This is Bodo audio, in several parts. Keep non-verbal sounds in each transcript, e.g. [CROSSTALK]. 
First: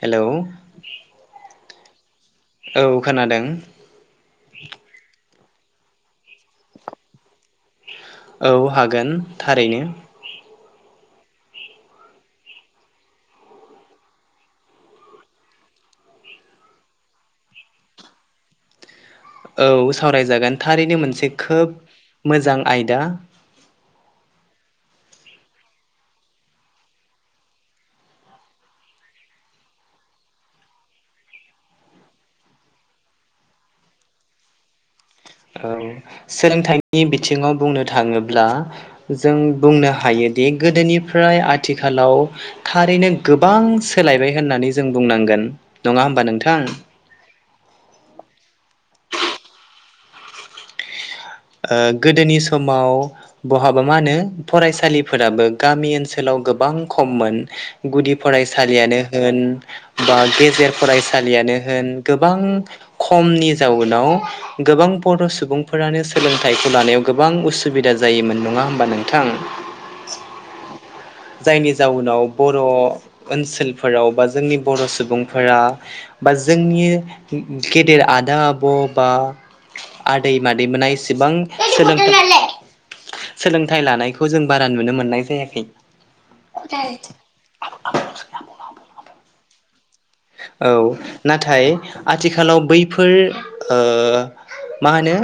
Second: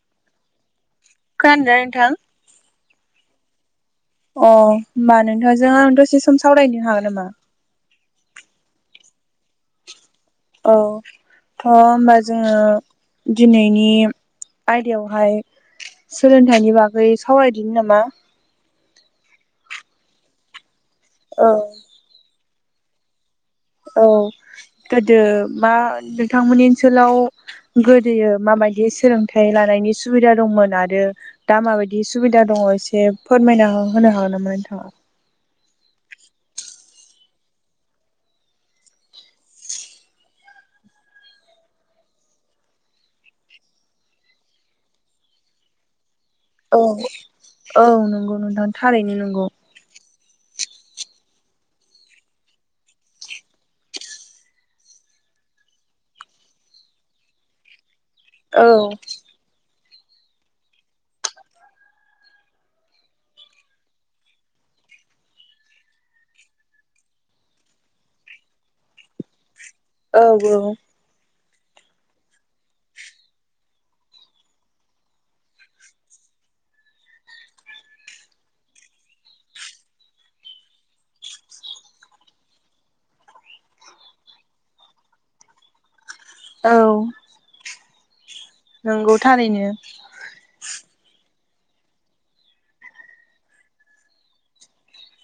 हेलौ। खोनादोंना नोंथां? औ खोनादों। अ होमबा नोंथ' जों आं दसे सम सावरायनो हागोन नामा? औ हागोन थारैनो। औ थ' होमबा जोङो दिनैनि आयदायावहाय सोलोंथाइनि बागै सावरायदिनि नामा? औ सावरायजागोन थारैनो मोनसे औ खोब मोजां आयदा। औ गोदो मा नोंथांमोननि ओनसोलाव गोदोयो मा बायदि सोलोंथाइ लानायनि सुबिदा दंमोन आरो दा माबायदि सुबिदा दङ एसे फोरमाय ना होनो हागोन ना नोंथा औ सोलोंथाइनि बिथिङाव बुंनो थाङोब्ला जों बुंनो हायो। दि गोदोनिफ्राय आथिखालाव थारैनो गोबां सोलायबाय होननानै जों बुंनांगो गोन नङा होमबा नों अ ओं नोंगौ नोंथां थारैनो नोंगौ। ओ गोदोनि समाव बहाबा मा होनो फरायसालिफोराबो गामि ओनसोलाव गोबां खममोन गुदि औ फरायसालियानो होन‌ बा गेजेर फरायसालियानो होन गोबां खमनि जाउनाव गोबां बद सुबुंफोरानो सोलोंथाइखौ लानायाव गोबां उसुबिदा जायोमोन नङा होमबा नोंथां। औ औ। जायनि जाउनाव बर' ओनसोलफोराव बा जोंनि बर' सुबुंफोरा। बा जोंनि गि गेदेर आदा आब' बा आदै मादै मोननायस सिबां सोलोंथाइ लानायखौ जों बारा नुनो मोननाय जायाखै। औ [INAUDIBLE] नंगौ थारैनो। औ नाथाय आथिखालाव बैफोर ओ मा होनो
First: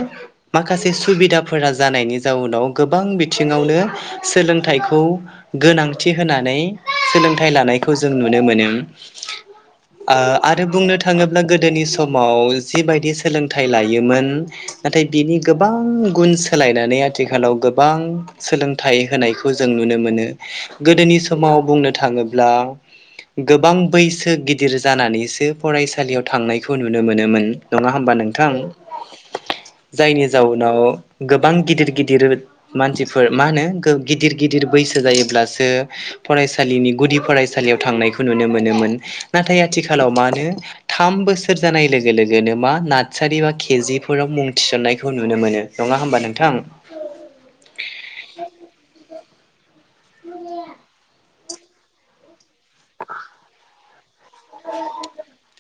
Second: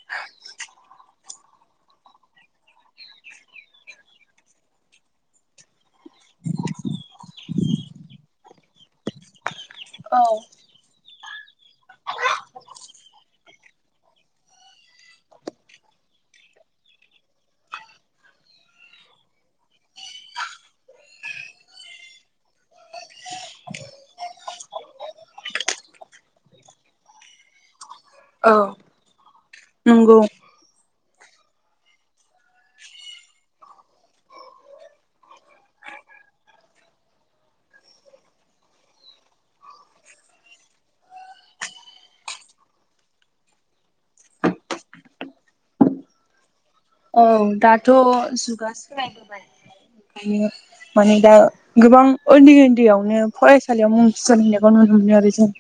माखासे सुबिदाफ फोरा जानायनि जाउनाव गोबां बिथिङावनो सोलोंथाइखौ गोनां थि होनानै सोलोंथायाइ लानायखौ जों नुनो मोनो। ओ औ आरो बुंनो था थाङोब्ला गोदोनि समाव जिबायदि सोलोंथाइ लायोमोन नाथाय बिनि गोबां गुन सोलायनानै आथिखालाव गोबां सोलोंथाइ होनायखौ जों नुनो मोनो। गोदो नि समाव बुंनो थाङोब्ला गोबां बैसो गिद गिदिर जानानैसो फरायसालियाव थांनायखौ नुनो मोनोमोन। नङा होमबा नोंथां औ नंगौ जायनि जाउनाव गोबां गिदिर गिदिर मानसिफोर मा होनो गिदिर गिदिर बैसो जायोब्लासो फरायसालिनि गुदि फरायसालियाव थांनायखौ नुनो मोनोमोन। नाथाय आथिखालाव मानो थाम बोसोर जानाय लोगो लोगोनो मा नार्सारि बा केजिफोराव मुं थिसननायखौ नुनो मोनो नङा होमबा नोंथां। औ दाथ' जुगा सोलायबोबाय। ओंखायनो माने दा गोबांझ उनदै उनदैयावनो फरायसालियाव मुं थिसनहैनायखौ नुनो मोनो आरो जों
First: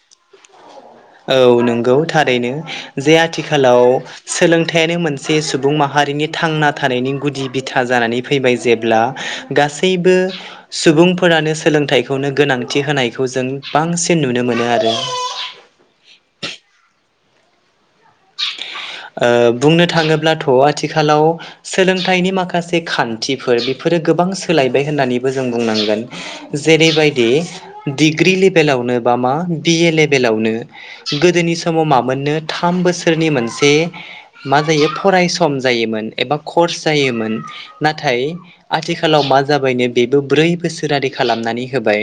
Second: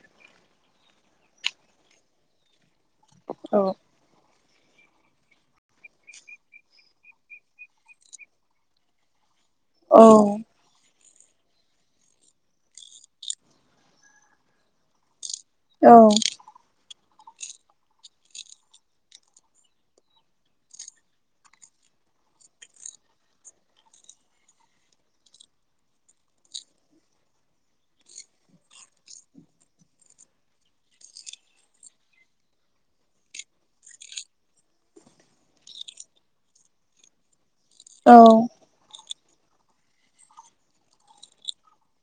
औ नंगौ थारैनो जे औ आथिखालाव सोलोंथाइयानो मोनसे सुबुं माहारिनि थांना थानायनि गुदि बिथा जानानै फैबाय जेब्ला गासैबो सुबुंफोर फोरानो सोलोंथाइखौनो गोनांथि होनायखौ जों बांसिन नुनो मोनो आरो। औ [INAUDIBLE] बुंनो थाङोब्लाथ' आथिखालाव सोलोंथाइनि माखासे खानथिफोर बेफोर फोर गोबां सोलायबाय होननानैबो जों बुंनांगोन जेरैबायदि डिग्रि लेभेलाव बा मा बि ए लेबेलावनो गोदोनि समाव मामोननो थाम बोसोर सोरनि मोनसे मा जायो फरायस जायोमोन एबा कर्स जायोमोन। औ नाथाय आथिखालाव मा जाबायनो बेबो ब्रै बोसोरारि खालामनानै होबाय।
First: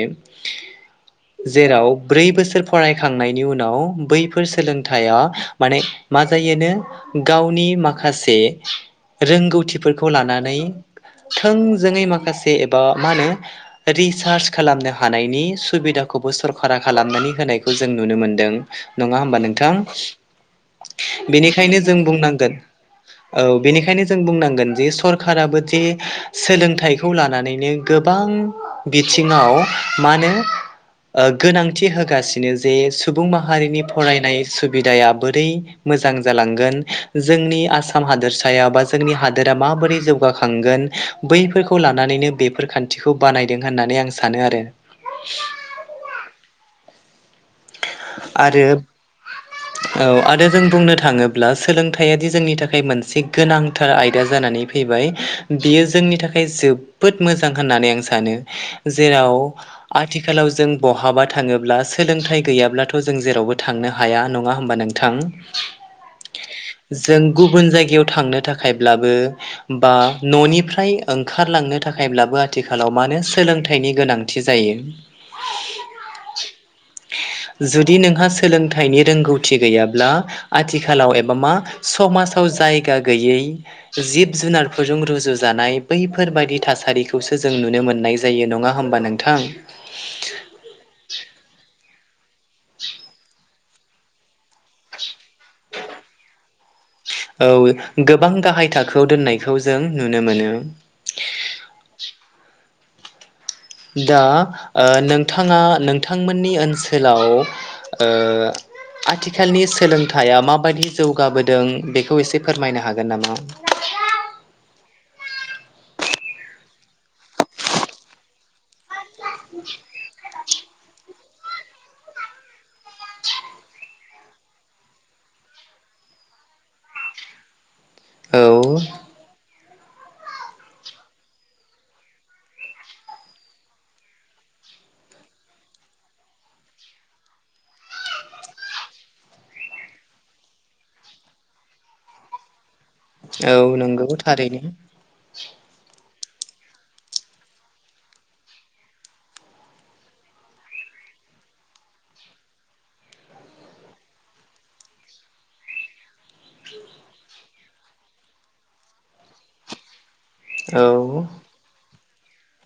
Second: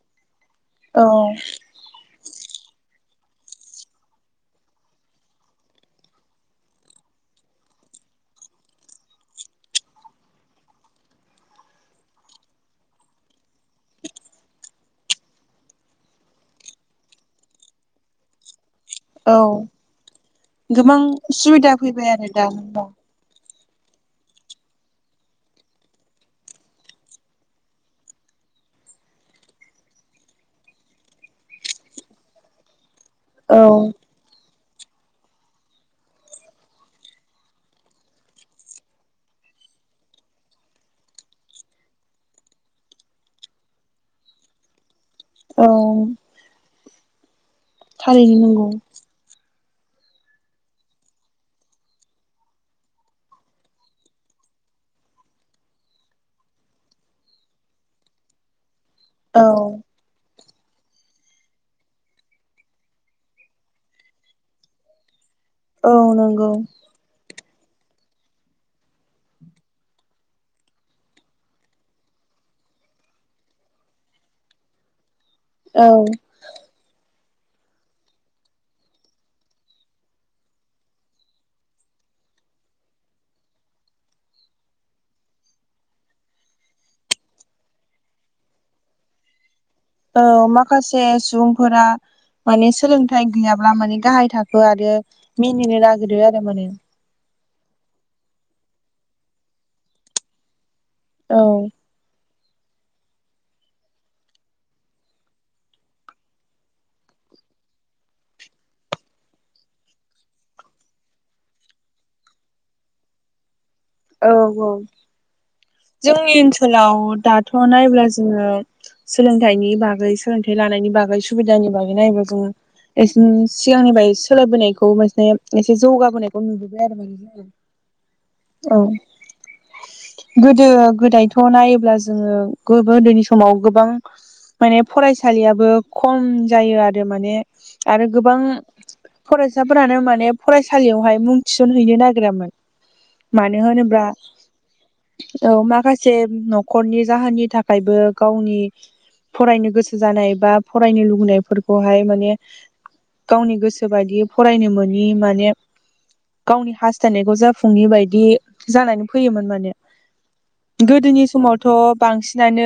औ जेराव ब्रै बोसोर फरायखांनायनि उनाव बैफोर सोलोंथाइया माने मा जायोनो गावनि माखासे रोंगौथिफोरखौ लानानै थोंजोङै माखासे एबा मा होनो रिसार्च खालामनो हानायनि सुबिदाखौ खौबो सरखारा खालामनानै होनायखौ जों नुनो मोनदों नङा औ होमबा नोंथां। गोबां सुबिदा बेनिखायनो जों फैबाय आरो दा बुंनांगोन नोंथां। औ बेनिखायनो जों बुंनांगोन जे सरखाराबो जे सोलोंथाइखौ लानानैनो गोबां बिथिङाव मानो ओ गोनांथि होगासिनो जे सुबुं माहारिनि औ फरायनाय सुबिदाया बोरै मोजां जालांगोन जोंनि आसाम हादोरसायाव बा जोंनि हादोरा माबोरै जौ गाखांगोन बैफोरखौ लानानैनो बेफोर खानथिखौ बानायदों होननानै आं सानो आरो औ थारैनो नंगौ। आरो औ आरो जों बुंनो थाङोब्ला सोलोंथाइआदि जोंनि थाखाय मोनसे गोनांथार आयदा जाना नै फैबाय बियो जोंनि थाखाय जोबोद मोजां होननानै आं सानो। जेराव औ आथिखालाव जों बहाबा थाङोब्ला सोलोंथाइ गैयाब्ला थ' जों जेरावबो थांनो हाया नङा होमबा नोंथां औ नंगौ। जों गुबुन जायगायाव थांनो थाखायब्लाबो बा न'निफ्राय ओंखारलांनो थाखायब्लाबो आथिखालाव मानो सोलोंथाइनि गोनांथि जायो। औ जुदि नोंहा सोलोंथाइनि रोंगौथि गैयाब्ला आथिखालाव एबा मा समाजाव जायगा गैयै जिब जुनारफोरजों रुजु जानाय बैफोरबायदि थासारिखौसो जों नुनो मोननाय जायो नङा होमबा नोंथां। औ माखासे सुबुंफोरा माने सोलोंथाइ गैयाब्ला माने गाहाय थाखो आरो मिनिनो नागिरो आरो माने औ गोबां गाहाय थाखोआव दोननायखौ जों नुनो मोनो। औ दा ओ नोंथाङा नोंथांमोननि ओनसोलाव ओ आथिखालनि सोलोंथाइया माबायदि जौगाबोदों बेखौ एसे फोरमायनो हागोन नामा? औ औ जोंनि ओनसोलाव दाथ' नायब्ला जोंङो सोलोंथाइनि बागै सो सोलोंथाइ लानायनि बागै सुबिदानि बागै नायनो जोंङो एसिन सिगांनिफ्राय सोलायबोनायखौ बा एसे एसे जौगाबोनायखौ नुबोबाय आरो औ गोदो गोदायथ' नायोब्ला जोंङो गो-गोदो समाव गोबां माने फरायसालियाबो खम जायो आरो माने आरो गोबां फरायसाफोरानो माने फरायसालियावहाय मुं थिसनहैनो नागिरामोन। औ मानो होनोब्ला नंगौ थारैनो औ माखासे से न'खरनि जाहोननि थाखायबो गावनि फरायनो गोसो जानाय बा फरायनो लुबैनायफोरखौहाय माने गावनि गोसो बायदि फरायनो मोनि माने गावनि हास्थायनायखौ जाफुंयि बायदि जानानै फैयोमोन माने औ गोदोनि समावथ' बांसिनानो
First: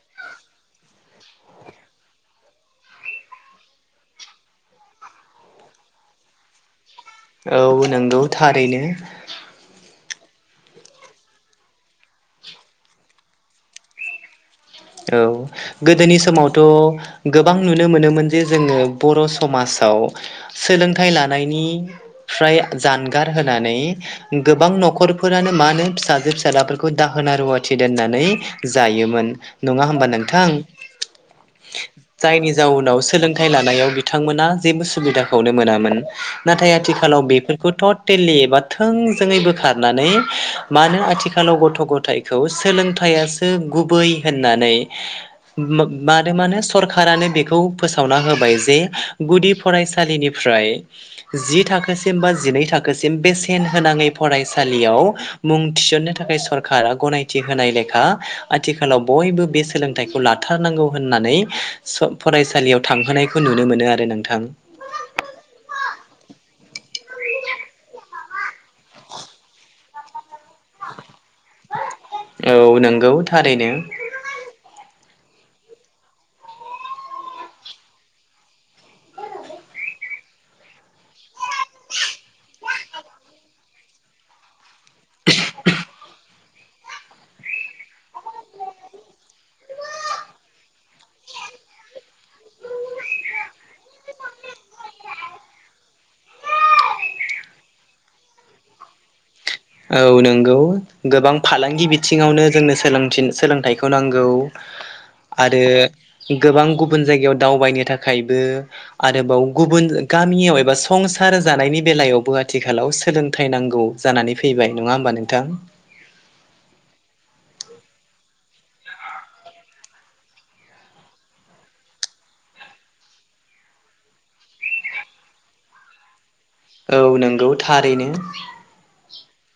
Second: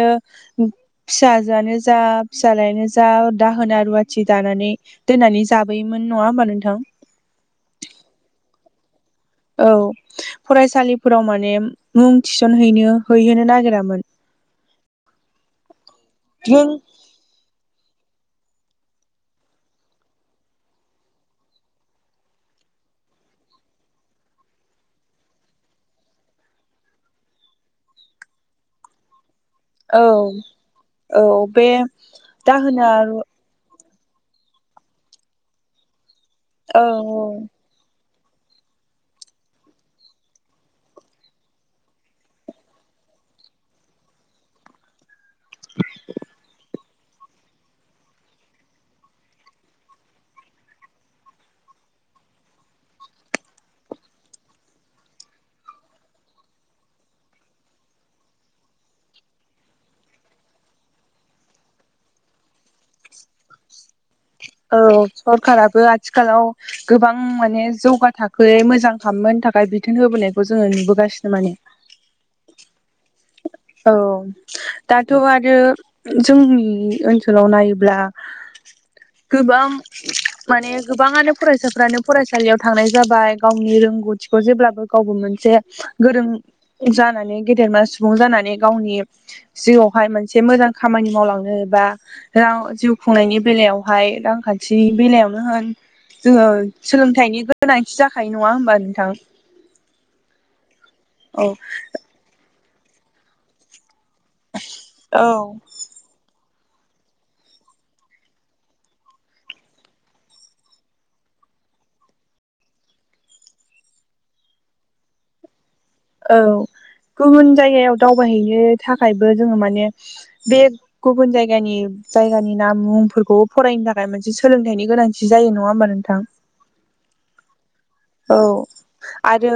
फिसाजोआनो जा फिसालायानो जा दाहोना रुवाथि दा थानानै दोननानै जाबोयोमोन नंङा होमबा नोंथां। औ नोंगौ थारैनो औ फरायसालिफोराव माने मुं थिसनहैनो हैहोनो नागिरामोन औ गोदोनि समावथ' जों गोबां नुनो मोनोमोन जे जोंङो बर' समाजाव सोलोंथाइ लानायनिफ्राय जानगार होनानै गोबां न'खरफोरानो मा नो फिसाजो फिसााजलाफोरखौ दाहोना रुवाथि दोननानै जायोमोन। नंङा औ होमबा नोंथां औ बे जायनि दाहोना जाउनाव रु सोलोंथाइ लानायाव बि थांमोना जेबो सुबिदाखौनो मोनामोन नाथाय औ आथिखालाव औ बेफोरखौ थ टेलि एबा थोंजोङै बोखारनानै मानो आथिखालाव गथ' गथायखौ सोलोंथा यासो गुबै होननानै मो मानो मानो स सरकानो बेखौ फोसावना होबाय जे गुदि फरायसालिनिफ्राय जि थाख थाखोसिम बा जिनै थाखोसिम बेसेन होनांङै फरायसालियाव मुं थिसननो थाखाय सरका रा गनायथि होनाय लेखा आथिखा आथिखालाव बयबो बे सोलोंथाइखौ लाथारनांगौ होननानै स फरायसालियाव थांहोनायखौ नुनो मोनो आरो नों औ सरखाराबो आथिखालाव गोबां माने जौगा थाखोयै मोजां खामोन थाखाय बिथोन होबोनाय जोंङो नुबोगासिनो माने। औ नंगौ थारैनो औ दा थ' आरो जोंनि ओनसोलाव नायोब्ला गोबां माने गोबांङानो फरायसाफ्रानो फरायसालियाव थांनाय जाबाय गावनि रोंगौथिखौ जेब्लाबो गावबो मोनसे गोरों जानानै गेदेरमा सुबुं जानानै गावनि जिउआवहाय मोनसे मोजां खामानि मावलां योबा राव जिउ खुंनायनि बेलायावहाय रांखान्थिनि बेलायावनो होन जोंङो सोलोंथाइनि गोनांथि जाखायो नंङा होमबा नोंथां? औ नोंगौ गोबां औ फालांगि बिथिङावनो जोंनो सोलोंथिन सोलोंथाइ खौ नांगौ आरो औ गोबां गुबुन जायगायाव दावबायनो थाखायबो आरोबाव गुबुन गामियाव एबा संसार जानायनि बेलायावबो आथिखालाव सोलोंथाइ नांगौ जानानै फैबाय नंङा होमबा नोंथां? औ। गुबुन जायगायाव दावबायहैनो थाखायबो जोंङो माने बे गुबुन जायगानि जायगानि नाम मुंफोरखौ फरायनो थाखाय मोनसे सोलोंथाइनि गोनांथि जायो नंङा होमबा नोंथां? औ नोंगौ थारैनो। औ आरो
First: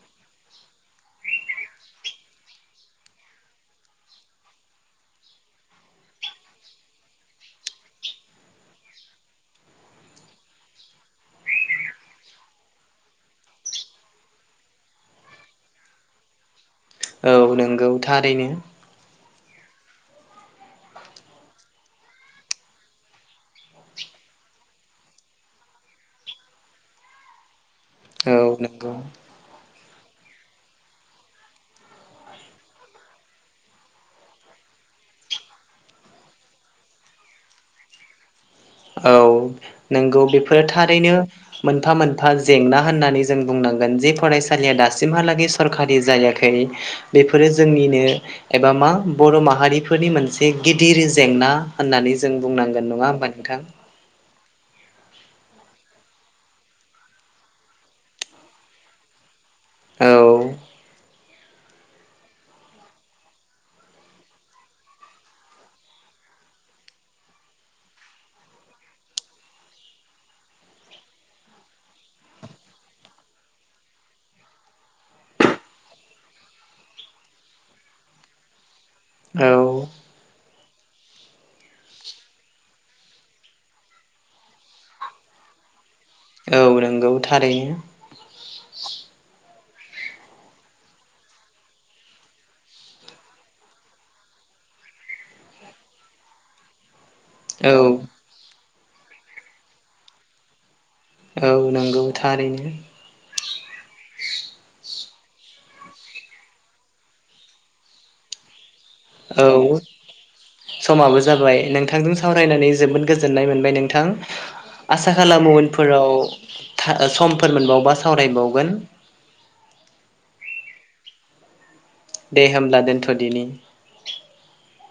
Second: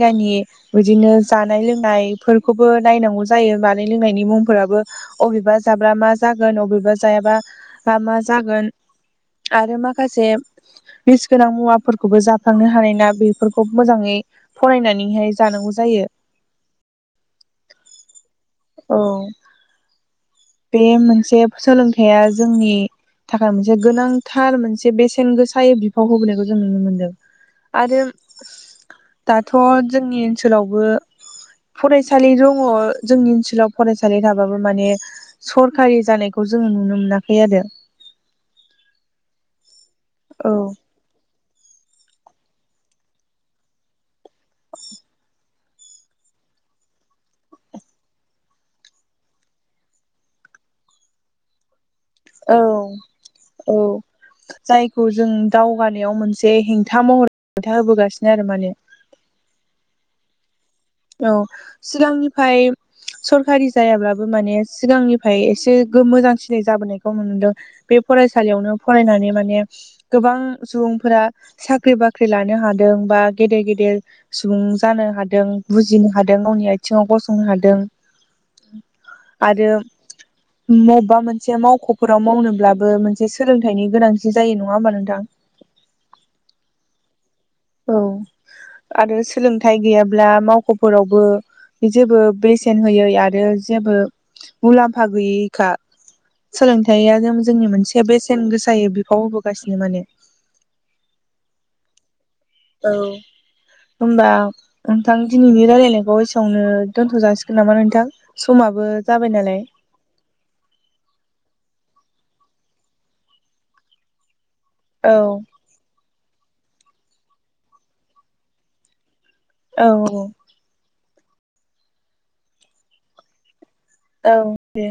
[UNINTELLIGIBLE] बिदिनो जानाय लोंनायफोरखौबो नायनांगौ जायो जानाय लोंनायनि मुंफोराबो अबे बा जाब्ला मा जागोन अबेबा जायाबा म मा जागोन आरो माखासे बिस गोनां मुवाफोरखौबो जाफ्लांनो हानाय ना बेफोरखौ मोजाङै यै फनानैहाय जानांगौ जायो। औ नंगौ थारैनो। औ बे मोनसे सोलोंथाइया जोंनि थाखाय मोनसे गोनांथार मोनसे बेसेन गोसायै बिफाव होबोनायखौ जों नुनो मोनदों। आरो औ नंगौ दाथ' जोंनि ओनसोलावबो फरायसालि दङ जोंनि ओनोल लाव फरायसालि थाबाबो माने सरखारि जानायखौ जोङो नुनो मोनाखै आरो। [INAUDIBLE] औ नंगौ औ बेफोरो थारैनो मोनफा मोनफा जेंना होननानै जों बुंनांगोन जे फरायसालिया दासिमहालागै सरखारि जायाखै बेफोरो जोंनिनो एबा मा बर' माहारिफोरनि मोनसे गिदिर जेंना होननानै जों औ बुंनांगोन नङा होमबा नों औ। जायखौ जों दावगानायाव मोनसे हेंथा महर हेंथा होबोगासिनो आरो माने। [INAUDIBLE] औ। औ सिगांनिफ्राय सरखारि जायाब्लाबो माने सिगांनिफ्राय एसे मोजांसिनाय जाबोनायखौ नुनो मोनदों। बे फरायसालियावनो फरायनानै माने गोबां सुबुंफोरा साख्रि बाख्रि लानो हादों बा गेदेर गेदेर सुबुं जानो हादों बुजिनो हादों गावनि आथिङाव गसंनो हादों। औ। बबेबा मोनसे मावख'फोराव मावनोब्लाबो मोनसे सोलोंथाइनि गोनांथि जायो नङा होमबा नोंथां? [INAUDIBLE] औ नों औ आरो सोलोंथाइ गैयाब्ला मावख'फोरावबो जेबो बेसेन होयै आरो जेबो मुलाम्फा गैयैखा। सोलोंथाइया जों जोंनि औ मोनसे बेसेन गोसायै बिफाव होबोगासिनो माने औ नंगौ थारैनो होमबा नोंथां दिनैनि रायलायनायखौ एसेआवनो दोनथ' जासिगोन नामा नोंथां समा औ समाबो जाबाय नोंथां नोंथांजों सावरायनानै जोबोद गोजोननाय मोनबाय नोंथां औ आसा खालामो उनफोराव था समफोर मोनबावबा सावरायबावगोन औ दे होमब्ला दोनथ'दिनि औ दे